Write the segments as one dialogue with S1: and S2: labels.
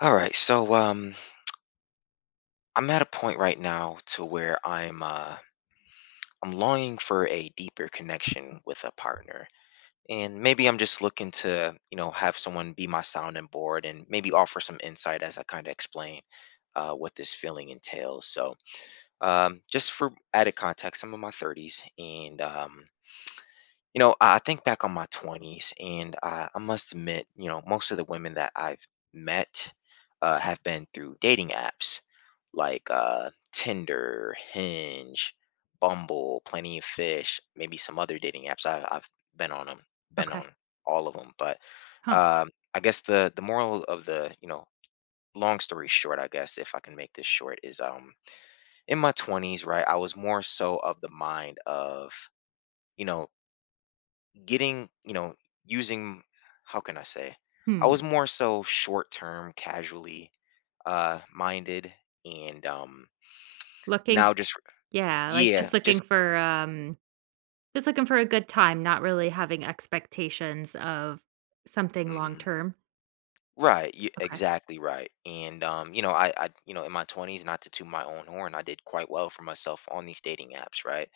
S1: All right, so I'm at a point right now to where I'm longing for a deeper connection with a partner, and maybe I'm just looking to have someone be my sounding board and maybe offer some insight as I kind of explain what this feeling entails. So just for added context, I'm in my 30s, and I think back on my 20s, and I must admit, most of the women that I've met have been through dating apps like Tinder, Hinge, Bumble, Plenty of Fish, maybe some other dating apps. I've been on them, been
S2: Okay.
S1: on all of them. But
S2: Huh.
S1: I guess the moral of the long story short, I guess if I can make this short, is in my 20s, right, I was more so of the mind of you know getting, using how can I say? I was
S2: Hmm.
S1: more so short term, casually minded, and
S2: Looking
S1: now just
S2: yeah, like,
S1: yeah, just
S2: just looking for a good time, not really having expectations of something long
S1: mhm.
S2: term.
S1: Right, you
S2: Okay.
S1: exactly right. And I in my twenties, not to toot my own horn, I did quite well for myself on these dating apps, right?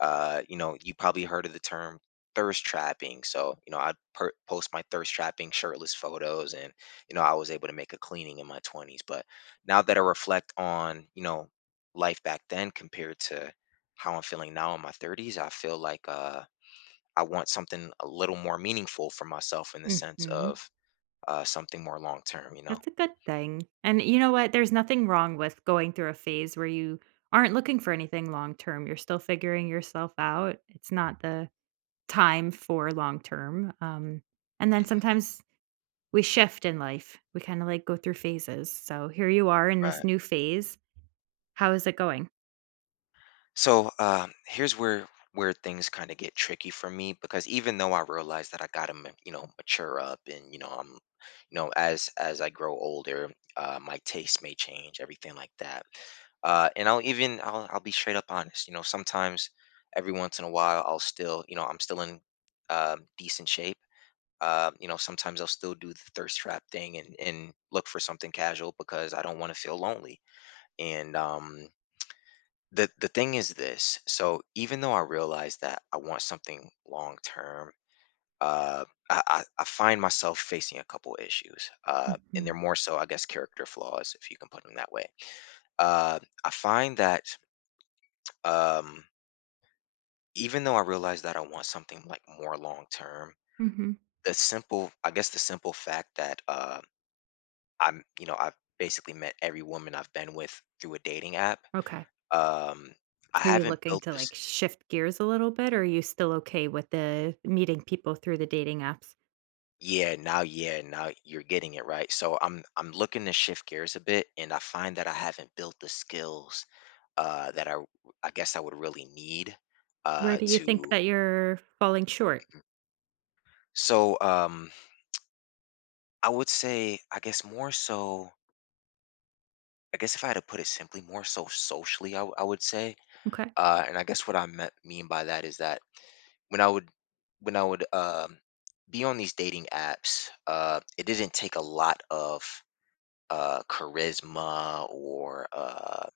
S1: You you probably heard of the term thirst trapping. So, I'd post my thirst trapping shirtless photos, and I was able to make a cleaning in my twenties. But now that I reflect on, life back then compared to how I'm feeling now in my thirties, I feel like I want something a little more meaningful for myself in the sense
S2: Mhm.
S1: of something more long term, you know?
S2: That's a good thing. And you know what? There's nothing wrong with going through a phase where you aren't looking for anything long term. You're still figuring yourself out. It's not the time for long term. And then
S1: Hmm.
S2: sometimes we shift in life. We kinda, like, go through phases. So here you are in this
S1: Right.
S2: new phase. How is it going?
S1: So here's where things kind of get tricky for me because even though I realize that I gotta mature up, and I'm you know as I grow older, my taste may change, everything like that. And I'll even I'll be straight up honest. Sometimes every once in a while I'm still in decent shape. Sometimes I'll still do the thirst trap thing and look for something casual because I don't want to feel lonely. And the thing is this. So even though I realize that I want something long term, I find myself facing a couple issues, and they're
S2: Mhm,
S1: more so, I guess, character flaws, if you can put them that way. I find that um, even though I realize that I want something like more long term,
S2: mhm.
S1: the simple, I guess, the simple fact that I've basically met every woman I've been with through a dating app.
S2: Okay.
S1: Um, I
S2: Are you
S1: haven't
S2: looking
S1: built
S2: to,
S1: this.
S2: like, shift gears a little bit, or are you still okay with the meeting people through the dating apps?
S1: Yeah, now you're getting it right. So I'm looking to shift gears a bit, and I find that I haven't built the skills that I guess I would really need
S2: Where do you think
S1: to.
S2: that you're falling short?
S1: So I would say, I guess more so, I guess if I had to put it simply, more so socially, I would say.
S2: Okay.
S1: And I guess what mean by that is that when I would when I would be on these dating apps. It didn't take a lot of charisma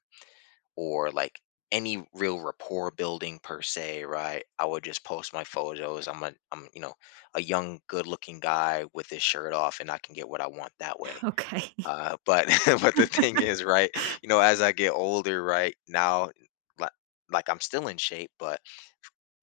S1: or like any real rapport building per se, right? I would just post my photos. I'm a I'm you know A young, good looking guy with his shirt off, and I can get what I want that way.
S2: Okay.
S1: But but the thing is, right? As I get older, right now, like like I'm still in shape, but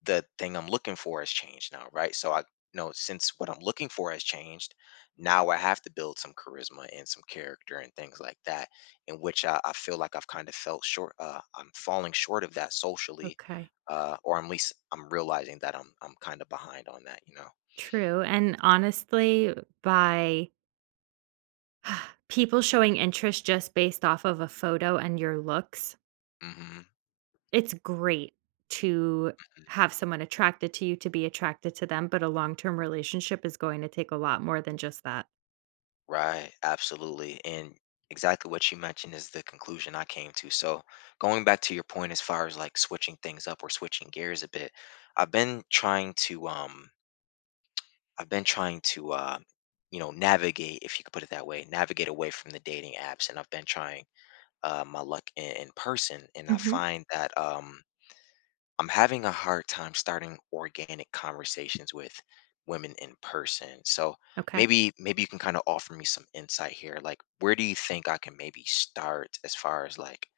S1: the thing I'm looking for has changed now, right? So I know, since what I'm looking for has changed, now I have to build some charisma and some character and things like that, in which I feel like I've kind of felt short. I'm falling short of that socially,
S2: Okay.
S1: or at least I'm realizing that I'm kind of behind on that, you know.
S2: True, and honestly, by people showing interest just based off of a photo and your looks,
S1: Hmm.
S2: it's great to have someone attracted to you to be attracted to them, but a long-term relationship is going to take a lot more than just that.
S1: Right, absolutely. And exactly what you mentioned is the conclusion I came to. So, going back to your point as far as like switching things up or switching gears a bit, I've been trying to um I've been trying to, navigate, if you could put it that way, navigate away from the dating apps. And I've been trying my luck in, person. And I
S2: Mhm.
S1: find that I'm having a hard time starting organic conversations with women in person. So
S2: Okay.
S1: maybe you can kind of offer me some insight here. Like, where do you think I can maybe start as far as like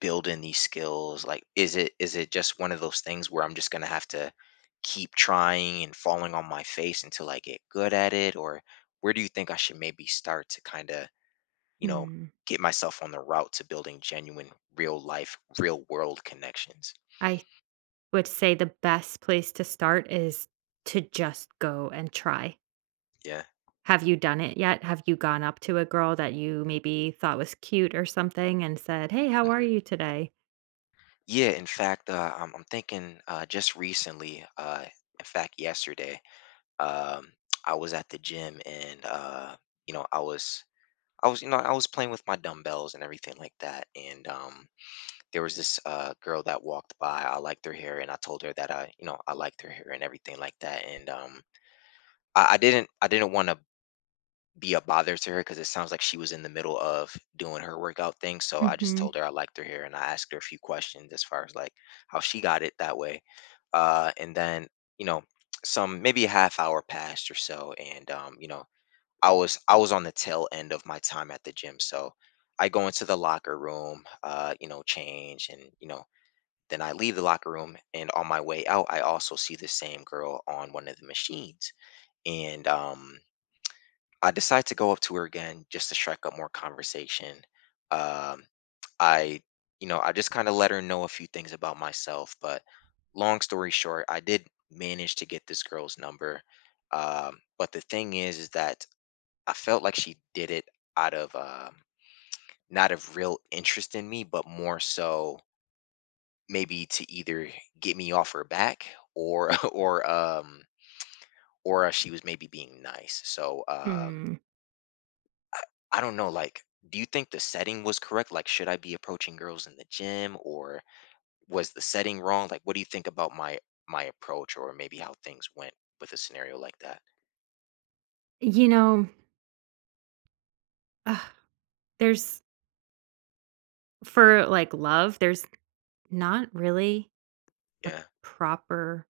S1: building these skills? Like is it just one of those things where I'm just going to have to keep trying and falling on my face until I get good at it, or where do you think I should maybe start to kind of you know
S2: Hmm.
S1: get myself on the route to building genuine real life real world connections?
S2: I would say the best place to start is to just go and try.
S1: Yeah.
S2: Have you done it yet? Have you gone up to a girl that you maybe thought was cute or something and said, "Hey, how are
S1: Mhm.
S2: you today?"
S1: Yeah, in fact I'm thinking just recently, in fact yesterday, um, I was at the gym, and you know i was I was I was playing with my dumbbells and everything like that, and there was this girl that walked by. I liked her hair, and I told her that I liked her hair and everything like that. And I didn't want to be a bother to her because it sounds like she was in the middle of doing her workout thing. So I just
S2: Mhm.
S1: told her I liked her hair, and I asked her a few questions as far as like how she got it that way. And then, you know, some, maybe a half hour passed or so, and I was on the tail end of my time at the gym. So I go into the locker room, change, and then I leave the locker room, and on my way out I also see the same girl on one of the machines. And I decide to go up to her again just to strike up more conversation. Um I I just kind of let her know a few things about myself, but long story short, I did manage to get this girl's number. But the thing is that I felt like she did it out of not of real interest in me, but more so maybe to either get me off her back, or or she was maybe being nice. So
S2: Hmm.
S1: I, I don't know, like, do you think the setting was correct? Like, should I be approaching girls in the gym, or was the setting wrong? Like, what do you think about my approach, or maybe how things went with a scenario like that?
S2: You know, ugh, there's for, like, love, there's not really a
S1: Yeah.
S2: proper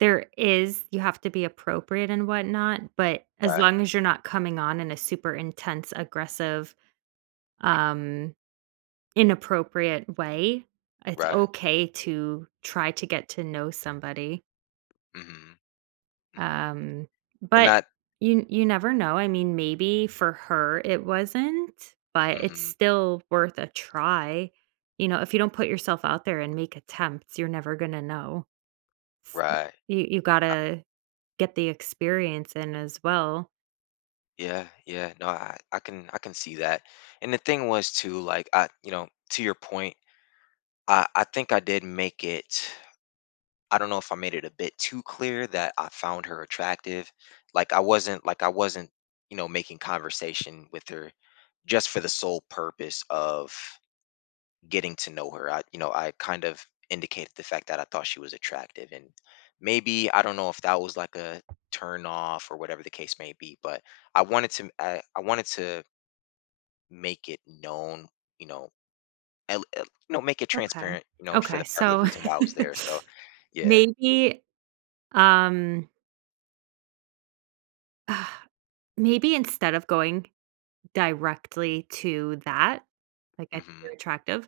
S2: there is, you have to be appropriate and whatnot, but as
S1: Right.
S2: long as you're not coming on in a super intense, aggressive, um inappropriate way. It's
S1: Right.
S2: okay to try to get to know somebody,
S1: Mhm. Mhm.
S2: um,
S1: And
S2: but
S1: not
S2: you never know. I mean, maybe for her it wasn't, but it's
S1: mhm.
S2: still worth a try. You know, if you don't put yourself out there and make attempts, you're never gonna know. S
S1: Right.
S2: You gotta get the experience in as well.
S1: Yeah, yeah. No, I can see that. And the thing was too, like to your point, I think I did make it. I don't know if I made it a bit too clear that I found her attractive. Like I wasn't, making conversation with her just for the sole purpose of getting to know her. I kind of indicated the fact that I thought she was attractive, and maybe, I don't know if that was like a turn off or whatever the case may be, but I wanted to make it known, you know, el- el- make it
S2: Okay.
S1: transparent, you know, for
S2: Okay,
S1: the part of the
S2: so
S1: reason why I was there. So yeah.
S2: maybe, um, maybe instead of going directly to that, like, I think
S1: Hmm.
S2: you're attractive.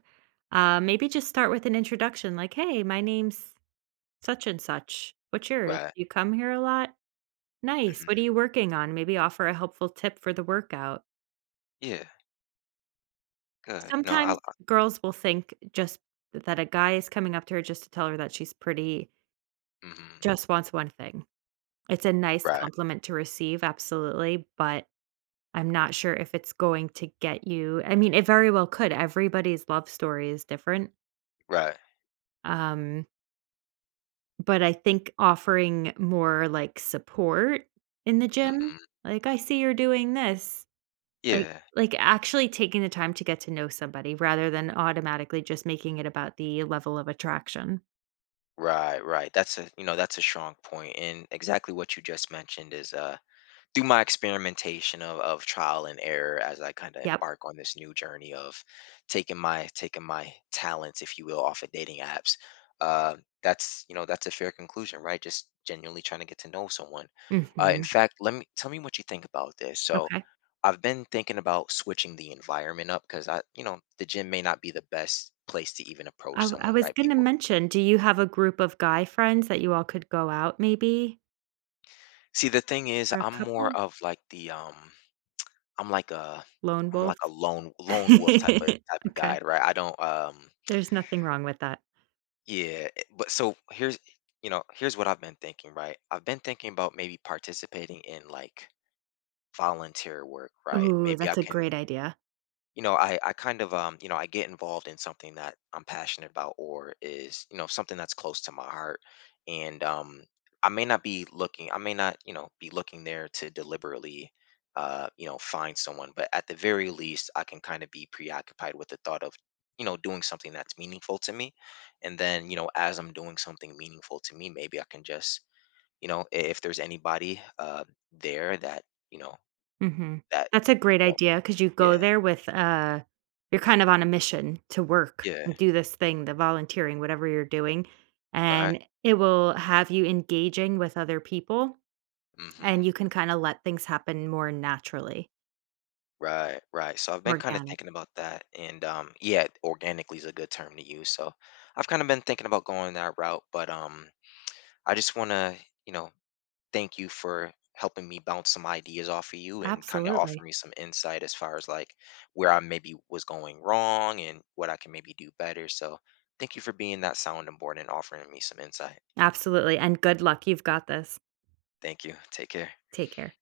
S2: Maybe just start with an introduction, like, "Hey, my name's such and such. What's yours?
S1: Right.
S2: Do you come here a lot? Nice. What
S1: Hmm.
S2: are you working on?" Maybe offer a helpful tip for the workout.
S1: Yeah, good. No,
S2: Sometimes girls will think just that a guy is coming up to her just to tell her that she's pretty,
S1: mm-hmm.
S2: just wants one thing. It's a nice
S1: Right,
S2: compliment to receive, absolutely, but I'm not sure if it's going to get you I mean, it very well could. Everybody's love story is different.
S1: right.
S2: Um, but I think offering more, like, support in the gym,
S1: Hmm.
S2: like, "I see you're doing this." Like
S1: Yeah.
S2: like, actually taking the time to get to know somebody rather than automatically just making it about the level of attraction.
S1: Right, right. That's a strong point, and exactly what you just mentioned is through my experimentation of, trial and error as I kind of
S2: Yep.
S1: embark on this new journey of taking my, talents, if you will, off of dating apps. Uh, that's that's a fair conclusion, right? Just genuinely trying to get to know someone. In
S2: Mhm.
S1: fact, let me tell me what you think about this. So,
S2: Okay.
S1: I've been thinking about switching the environment up because the gym may not be the best place to even approach
S2: I
S1: someone,
S2: was
S1: right?
S2: gonna
S1: People.
S2: mention, do you have a group of guy friends that you all could go out maybe?
S1: See, the thing is,
S2: Or a
S1: I'm more
S2: couple?
S1: of like the I'm like a
S2: Lone
S1: I'm like a
S2: wolf?
S1: lone wolf type of guy,
S2: Okay.
S1: right? I don't
S2: There's nothing wrong with that.
S1: yeah, but so here's what I've been thinking, right? I've been thinking about maybe participating in like volunteer work, right?
S2: Ooh,
S1: Maybe I
S2: that's a
S1: can
S2: great idea.
S1: you know I get involved in something that I'm passionate about, or is something that's close to my heart. And I may not, be looking there to deliberately find someone, but at the very least I can kind of be preoccupied with the thought of doing something that's meaningful to me. And then, as I'm doing something meaningful to me, maybe I can just if there's anybody there that you know
S2: Mhm.
S1: that
S2: That's a great
S1: you know
S2: idea because you go
S1: yeah,
S2: there with, you're kind of on a mission to work
S1: yeah,
S2: and do this thing, the volunteering, whatever you're doing,
S1: right.
S2: and it will have you engaging with other people,
S1: Hmm.
S2: and you can kinda let things happen more naturally,
S1: Right, right. So I've been kind of
S2: organic.
S1: thinking about that, and yeah, organically is a good term to use. So I've kind of been thinking about going that route, but I just want to, you know, thank you for helping me bounce some ideas off of you and kind of offer
S2: Absolutely.
S1: me some insight as far as like where I maybe was going wrong and what I can maybe do better. So thank you for being that sounding board and offering me some insight.
S2: Absolutely, and good luck. You've got this.
S1: Thank you. Take care.
S2: Take care.